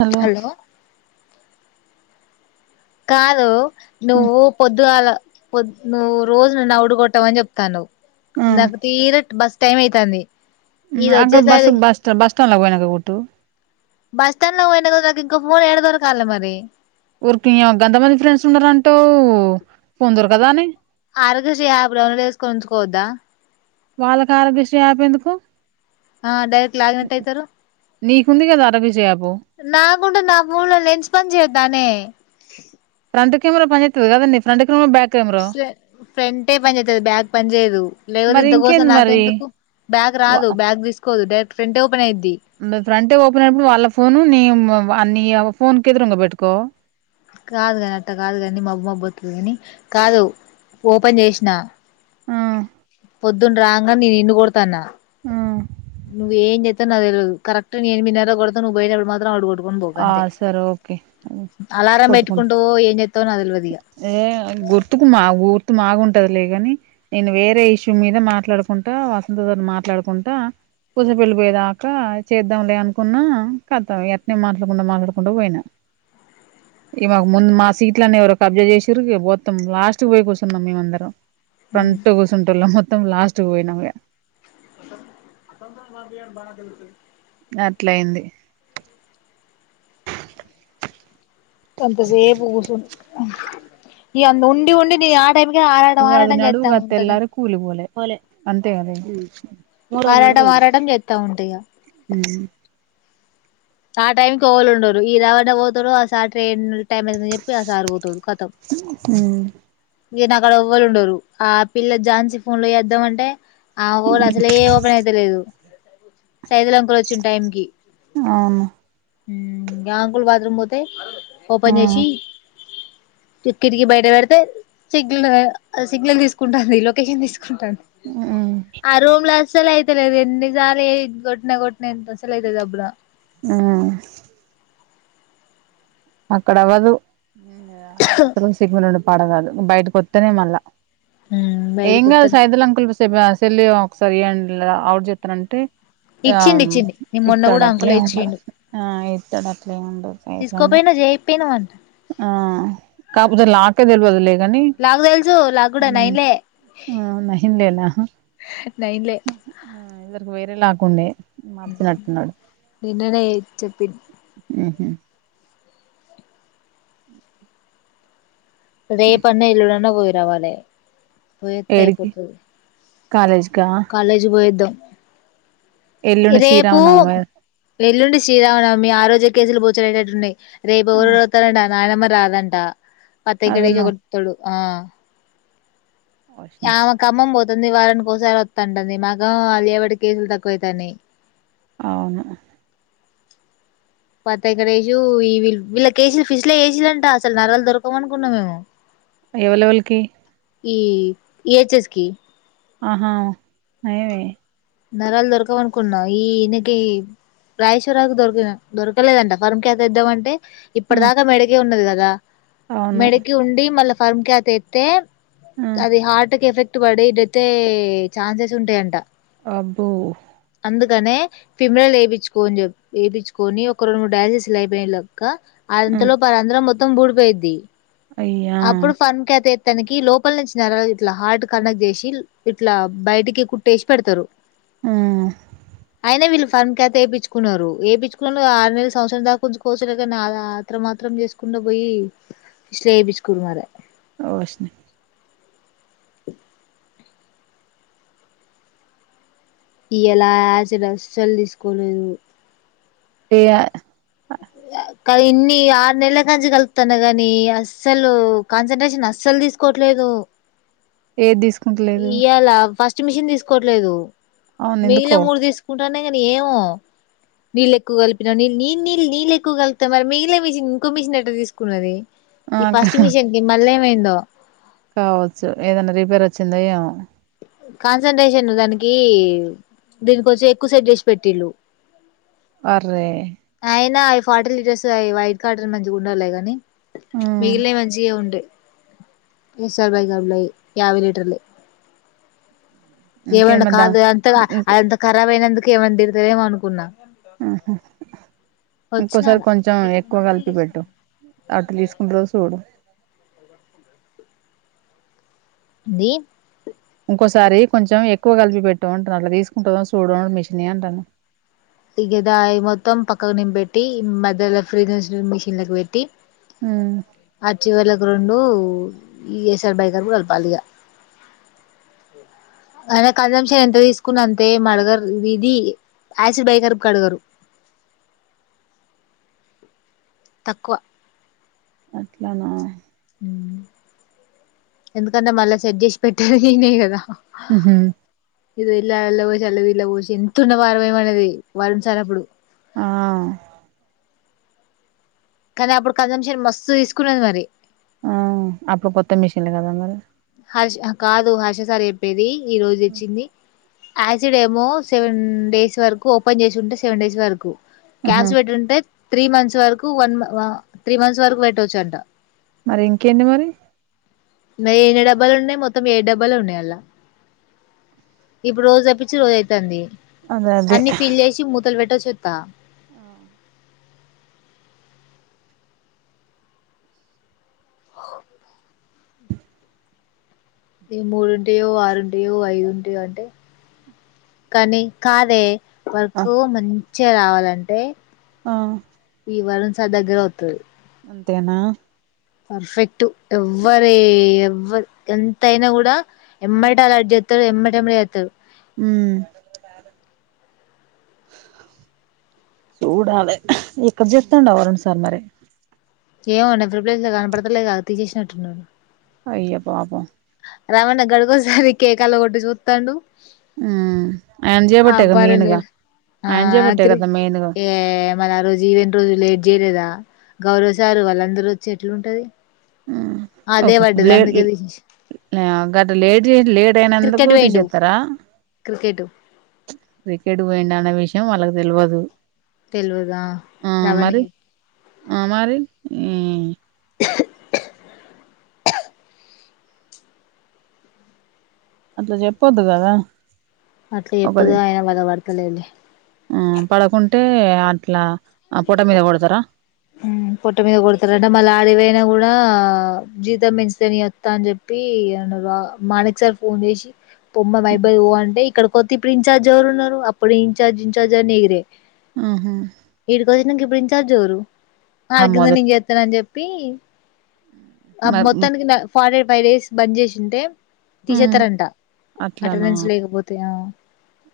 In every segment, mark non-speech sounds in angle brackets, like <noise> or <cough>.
Hello కాదు నువ్వు పొద్దుగాల పోద్ నువ్వు రోజు నన్ను అవుడు కొట్టవని చెప్తాడవ్ నాక్ తీరిట్ బస్ టైం అయితాంది ఇది అక్కడ బస్ వచ్చేసరి బస్ బస్టాండ్ లోకి పోయినా ఓటు బస్ స్టాండ్ లో పోయినా కదా నాకు ఇంకా ఫోన్ ఏడ దొరకాల మరి ఊరికి గంతమంది ఫ్రెండ్స్ ఉన్నారంటావ్ ఫోన్ దొరకదానే ఆరోగ్యశ్రీ యాప్ డౌన్లు చేసుకో ఉంచుకోద్దా వాళ్ళకి ఆరోగ్యశ్రీ యాప్ ఎందుకు ఆ డైరెక్ట్ లాగిన్ నెట్ అయితారు నీకు ఉందిగదా రవిజ యాప్ నాక్ కుంట నాఫోన్ లా ఇన్స్టాల్ చేయొద్దానే ఫ్రంట్ కెమెరా పంజేతది కదనే ఫ్రంట్ కెమెరా బ్యాక్ కెమెరా ఫ్రె ఫ్రెంటె పని చేతది బ్యాగ్ పని చేయదు లేకపోతే మరి ఇంతకోసం ఇంకేంది నాక్ మరి ఎందుకు బ్యాగ్ రాదు బ్యాగ్ తీసుకోదు డైరెక్ట్ ఫ్రెంట్ ఫ్రంటే ఓపెన్ అయినప్పుడు వాళ్ళ ఫోను నీ ఇంగ అని ఫోన్ కేదిరుంగ బెట్కో కాదు కాని అట్ట కాదు కానీ మా అబ్బు మా పోతుంది కాని కాదు ఓపెన్ చేసినా ఆ పొద్దుండ రాంగానే నే నిన్ను కొడుత్ తన ను ఏం జెత్తవో నాకు తెల్వదు కరక్ట్ నేను మీ <unintelligible> ఆ సరే ఓకే అలారం కొట్కుంట పెట్టుకుంటవో ఏం చేత్తవో నాకు తెల్వదు ఇగ ఏ గుర్తుకుమాఉర్ బాగుంటది లేగాని నేను వేరే ఇష్యూ మీద మాట్లాడుకుంటా వస్తూధర్ మాట్లాడుకుంటా పుస పెళ్ళి పోయే దాకా చేద్దాంలే అనుకున్న కథ ఎ నేను మాట్లాడకుంటా మాట్లాడకుంటా పోయినా ఇక మాకు ముందు మా సీట్లన్నీ ఎవరో కబ్జ చేసిండ్రు మొత్తం లాస్ట్ పోయి కూసున్నాం మేమందరం ఫ్రంట్ కూర్చుంటళ్ళ మొత్తం లాస్ట్ పోయినాగా <unintelligible> అట్లయింది ఈ అంద ఉండి ఉండి ది యా టైకి ఆరాడం ఆరాటం చేస్తా ఉంటది అన్ పోలే అంతే కదే ఆరాటం ఆరాటం చేత్త ఉంటిగా ఉమ్ ఆహ్ టైమ్ కి ఎవల్ ఉండరు ఈ రవుండా పోతారో అసార్ ట్రైన్. టైమ్ ఎంతో జెప్పి ఆ సారు ఒతాడు కతం ఉమ్ ఈడ్న అక్కడ ఎవ్వళు ఉండరు ఆ పిల్ల ఝాన్సీ ఫోన్ లో చేద్దాం అంటే ఆ ఫోన్ అస్సలే ఓపెన్ అయితలేదు సైదులంకులు వచ్చిన టైమ్ కి అవును గా అంకుల్ బాత్రూమ్ పోతే ఓపెన్ ఆ జెసి కి కిటికి బయట పెడితే సిగ్నల్ సిగ్నల్ తీస్కుంటాంది లొకేషన్ తీస్కు. ఉమ్ ఆ రూమ్ల సలి అయితలేదు ఎన్నిసార్లు ఏ గొట్నిన గొట్నిన ఎంత అసల అయితది అబ్ర. హ్మ్ అక్కడ అవ్వదు ఆడ అస్సలు సిగ్నల్ ఉండదు పడ గాదు బయట్కొత్తేనే మళ్ళా మ్ ఏం బయటికి గాదు వత్తనే సైదల్ అంకుల్ బి సెబ సెల్ ఇయ్యవ ఒకసారి ఇయ్యట్లెద అవుట్ జెత్తనంటే. ఇచ్చిండు ఆహ్మ్ ఇచ్చిండు నేను మొన్న కూడా ఇత్తడట్లే అంకులే ఎం ఉండవ ఇచ్చిండు హ్మ్ ఆ ఇత్తడట్లే ఎం ఉండవ్ ఎపుడన్న తీసుకోపోయినవ్ చేయిపోయినవ్ అంట ఆహ్ కపోతే లాకే దెల్వదు దండి నాకు తెలుసు నాకు కూడా నైన్లే మంహెడెనహ్ నైన్లే కొ ఉండె నిన్ననే చెప్పి ఉహు రేపన్న ఎళ్ళుండన్నపోయిర్. రవలె పోయి ఒత్తె అయిపోతుదును కాలేజ్ కాలేజు పోయి వద్దాం ఎల్లుండి రేపూ శ్రీరామనవమి ఎళ్ళిండి శ్రీరామనవమి ఆ రోజు కేజిలు బొ చెలు ఎట్ల ఉన్నాయ్ రేపు ఆ ఊరోళ్ళు వత్తరంట నాయనమ్మ రాదంట వత్తె ఇకడికె అదున్న వత్తడు ఆహ్ ఆమే ఖమ్మం పోత్ ంది వాళ్ళని కోసార్ ంటంది మాకొ అల్లుచ్చేబట్టి కేసులు తక్కువైతాన్నాయ్ అవును పతెగరేయ్యు ఈ వీల్ వీళ్ళకేసిల్లు ఫిష్లో ఏసీలంట అసలు నరలు దొరకవణుకున్న మేము ఎవలెవల్కి ఈ ఈహెచ్ఎస్ కి ఆహా నయ్యమే నరాలు దొరకవనుకున్నా ఈయనకి రాయేశ్వరాకు దొరికిన దొరకలేదంట ఫరంక్యాతెద్దామంటే ఆ ఇప్పటి దాకా మెడకే ఉన్నది కద్ దా అవును మెడకి ఉండి మళ్ళ ఫార్మ్ క్యాతేతె ఆ అదిే హార్ట్ కేఫెక్ ట్టుబడిడేత్తయ్యే ఛాన్సెస్ ఉంటాయంట అబ్బో అందుకనే ఫిమిరల్ వేపించుకొన్ చెప్ ఏపిచ్చుకొని ఒక రెండు మూడు డయాలసిస్ లయిపోయ్న్ క ఇంతలోపు ఆ రంధ్రం మొ త్తం బూడిపోయిద్ధి అయ్యా ఆప్పుడు ఫన్ క్యాతే తనకి లోపల నుంచి నర ఇట్లా హార్ట్ కనెక్ట్ చేసి ఇట్లా బయటికి కుట్టేసి పెడుతరు ఆ అయినా వీళ్లు ఫన్ క్యాతేపిచుకున్నారు ఏపిచుకున్న ఆరు నెల్ సంవత్సరం దాకా ఉంచుకొవచ్చులే కనీ ఆ ఆత్రం ఆత్రం చేసుకుంటా పోయి స్ట్లోపిచ్ కు మరే ఓషిని ఇయాల యాసిడ్ అస్సల్ తీసుకోలేదు ఇగ అ కాదు ఇన్ని ఆరు నెలల కాంచి కలుతన్నా గాని అస్సలు కాన్సంట్రేషన్ అస్సలు తీసుకోవట్లేదు ఏది తీసుకుంటలేదు స్ట్ మిషన్ తీసుకోవట్లేదు అవును మిగిలిన ఎందుకో మూడు తీసుకుం న్నా కాని ఏమో నీళ్లు ఎక్కువ కలిపిన నేను నీ నేను నీళ్లు క్కువ కలుపుతే మరి మిగిలిన మిషిన్ ఇంకో మిషిన్ ఎట్ట తీసుకున్నది ఆ ఈ ఫస్ట్ మిషిన్ కి మళ్ల ఏమై పోయిందో కావచ్చు ఏదన్న రిపేర్ వచ్చిందో ఏమో కాన్సంట్రేషన్ దానికి దీని కొంచెం ఎక్కువ సెట్ చేసి పెట్టిళ్ళు అర్రే అయినా అవి ఫార్టీ లీటర్స్ అవి వైట్ కార్టర్ మంచిగా ఉండవు లే గనీ ఆ మిగిలినయి మంచి గే ఉంటాయి ఇ ఎస్ ఆర్ బై గర్బ్ లయి యాబై లీటర్లయి ఇంకేం ఏమన్నా మరి దా కాదు అంత ఇంకో అంత ఖరాబ్ అయినందు కేమన్నా తిడుతవేమో అనుకున్నా అహా వచ్చినా ఇంకోసారి అలా కొంచెం ఎక్కువ కలిపి పెట్టు అది తీసుకుంటదో సూడు దీ ఇంకోసారి కొంచెం ఎక్కువ కలిపి పెట్టు అంటున్న అట్లా తీసుకుంటదో సూడు మిషిన్ అంటాన్న ఇగదాయి మొత్తం పక్కకు నిం పెట్టి మధ్యలో ఫ్రిజ్ మిషిన్ లకి పెట్టి ఉమ్ అచ్చి వాళ్ల కు రెండు ఇ ఎస్ ఆర్ బై గర్బ్ కలపాలి ఇగ అయినా కంజంషన్ ఎంత తీసుకున్న అంతే మి అడగరు ఇది యాసిడ్ బై గర్బ్ అడగరు తక్కువ అట్ల నా మ్ ఎందుకన్నా మళ్ళ సెట్ చేసి పెట్టేది నేనే కదా మ్ హూ ఇది ఇల్లా అళ్ళ పోసి అళ్ళది ఇళ్ళ పోసి ఎంతున్న పారపోయమనేది వరుణ్ సార్ అప్పుడు అ కానీ అప్పుడు కంజంషన్ మస్తు తీసుకున్నది మరి ఆ అప్పుడు కొత్త మిషిన్లు కదా మరి హ కాదు హర్ష సార్ చెప్పేది ఈ రోజు ఇచ్చింది యాసిడ్ ఏమో సెవెన్ డేస్ వరకు ఓపెన్ చేసింటే సెవెన్ డేస్ వరకు ఆహా క్యాబ్స్ పెట్టుంటే త్రీ మంత్స్ వరకు వన్ త్రీ మంత్స్ వరకు పెట్టవచ్చు అంట మరి ఇంకేంది మరి మరి ఎన్ని డబ్బాలు ఉన్నాయి మొత్తం ఏడు డబ్బాలు ఉన్నాయి అల్లా ఇప్పుడు రోజు తప్పించి రోజు అవుతుంది అదే అదే అన్ని ఫిల్ చేసి మూతలు పెట్టొచ్చు చెత ఆ ఆ ఈ మూడుంటాయో ఆరుంటాయో ఐదుంటాయో అంటే కానీ కాదే వర్కు మంచి చ్చే రావాలంటే ఆ ఇ వరుణ్ సార్ దగ్గరే వస్తాది అంతేనా పర్ఫెక్ట్ ఎవ్వరే ఎవరు ఎంతయినా కూడా ఎమ్మాయి అలర్జ ఎ ఎమ్మట ఎమ్మడ చెత్తడు మ్మ్ చూడాలే ఎక్కడ చెప్తాండ వరుణ సార్ మరి ఏమోండి ప్రిపరేషన్ కనపడతలేగా తీసేసినట్టున్నారు అయ్య పాపం రమణ గడికోసారి కేకలా కొట్టి చూత్తండు ఉమ్ ఆయన చేయబట్టేగా ఆబారం మెయిన్గా లేరు ఆ ఆయన చేయబట్టే క కదా మెయిన్గా ఏ మళ ఆ రోజు ఈవెన్ రోజు లేట్ చేయలేదా గౌరవశారు వాళ్ళందరూ వచ్చి ఎట్లుంటుంది మ్మ్ ఓకే లేట్ గట్ లేట్ చేసి లేట్ అయినందుకు క్రికెట్ పోయిండు తీసేస్తారా క్రికెట్ క్రికెట్ పోయిండు అన్న విషయం వాళ్ళకు తెల్వదు తెల్వద రవణి ఆ మరి మ్మ్ అట్లా చెప్పొద్దు కదా అట్లా చెప్పదు ఒకది ఆయన బల పడతలేడిలే ఆ పడకుంటే అట్లా ఆ ప పోట మీద కొడతారా మ్మ్ పొట్ట మీద కొడతారుంటే మళ్ళ ఆడవైనా కూడా జీతం పెంచితేని వస్తా అని చెప్పి అన్నారు మాణిక్ సార్ ఫోన్ చేసి పొమ్మ లైబ్రరీ పో అంటే ఇ ఇక్కడ కొతే ఇప్పుడు ఇంచార్జ్ ఎవరు ఉన్నారు అప్పుడు ఇంచార్జ్ ఇంచార్జ్ అని ఎగిరే ఆహా ఈడీకి వచ్చినంకా ఇప్పుడ ఇన్ ఛార్జ్ ఎవరు వాళ్ళ ఆ కింద మొదట్ నేను చెత్త అని చెప్పి ఆ మ ము మొత్తానికి ఫార ఫైవ్ డేస్ బంద్ చేసింటే తీసేత్తారంట అట్లానా అటెండెన్స్ లేకపోతే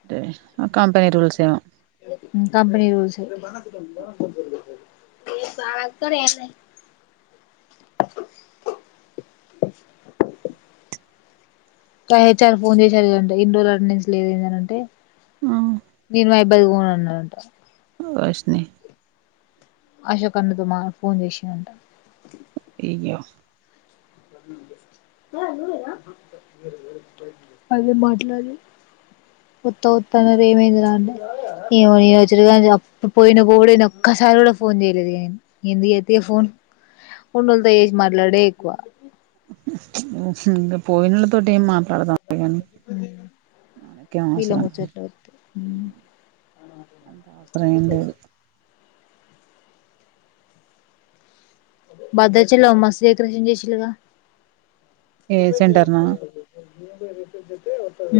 అంటే కంపెనీ రూల్స్ ఏమో కంపెనీ రూల్స్ దు ఏ బాలకుడేన్న <unintelligible> హెచ్ ఆర్ ఫోన్ చేశారు ఏదంటే అటెండెన్స్ నుంచి లేదు ఏదంటే ఆ మీరు మా అబ్బాయి ది పోదు అన్నారట వొశ్ని అశోకన్న తో మా ఫోన్ చేసిండంట ఇయ్యో అదే మాట్లాడి కొత్త వత్త అన్నది ఏమైంది రాంటే ఏమో రచుగా అప్పుడు పోయినప్పు న ఒక్కసారి కూడా ఫోన్ చేయలేదు నను ఎందుకు అతే ఫోన్ ఉండలతో చేసి మాట్లాడే ఎక్కువ హ్మ్ హు పోయిన తోటి ఏం మాట్లాడతాం కానీ మనకేం వీళ్ళ అవసరం కానీ ముచ్చట్లు వద్దు అంత అవసరం ఏం లేదు బద్రాచలం మస్తు డెకరేషన్ చేసిళ్ళు గా ఏ రపయి చేయా సెంటర్ నా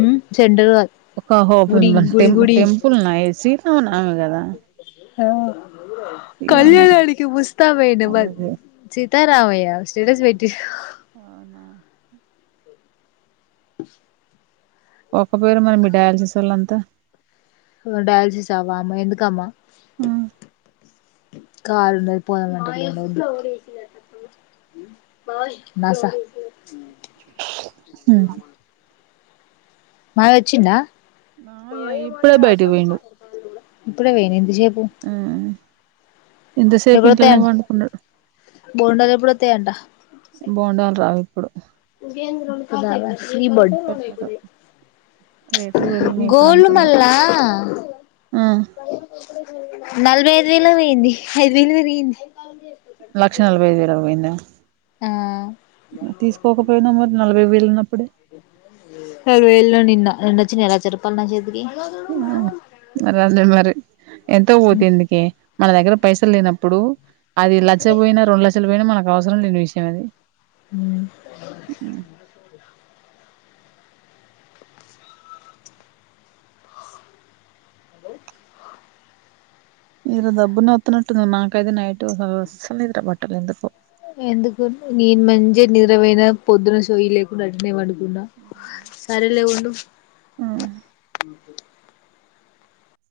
మ్మ్ చెెండరు ఒక హో టెంపుల్న్నా సీల ఉమె కదా ఆ శ్రీరామనవమి కళ్యాణనికి ముస్తాబు అయినా అదదే చి త రావయ్యా స్టేటస్ పెట్టి అవునా ఒక పేరు మన మీ డ్యాన్సర్స్ ఒళ్లంతా డయాలసిస్ ఆ వమ్మ ఎందుకమ్మా ఆ కారు ఉన్నది పోదం అంట నాస ఉ మావయ్య వచ్చిండా మామయ్య ఇప్పుడే బయటికి పోయిండు ఇప్పుడే పోయిన ఇంత సేపు ఆ ఇంతసేపు ఇంట్లనే పడుకున్నాడు ఎప్పుడూవోతాయి అంట ఇప్పుడు నవ్వు దావా కీబోడ్ పెట్టారు రేట్లు పెరిగినాయి ఇప్పుడు గోళ్లు అంతంత మల్ళ ఆ నలభై ఐదు వేలు పోయింది ఐదు పెరిగింది లక్ష నలభై ఐదు వేలక్ పోయిందా ఆ తీసుకోకపోయినా మరి నలభై వేలు ఉన్నప్పుడే ఎళ నిన్న దన్న వచ్చినాయి లచ్చ రూపాయిలు నా చేతికి ఉ మరదే మరి ఎంత పోతేందుకే మన దగ్గర పైసలు లేనప్పుడు అది లక్షపోయినా రెం లక్ష చలు పోయిన మనకు అవసరం లేని విషయం అది ఉ నిద్ర డబ్బున్నే ఓటున్నటుందిగా నాకైతే నైట్ టు అస్సలు పట్టలేన్దుకు ఎందుకు నేను మంచి నిద్రమైన పొద్దున సోయి లేకుండా అట్లే పడుకున్న సర లే ఉండు ఉ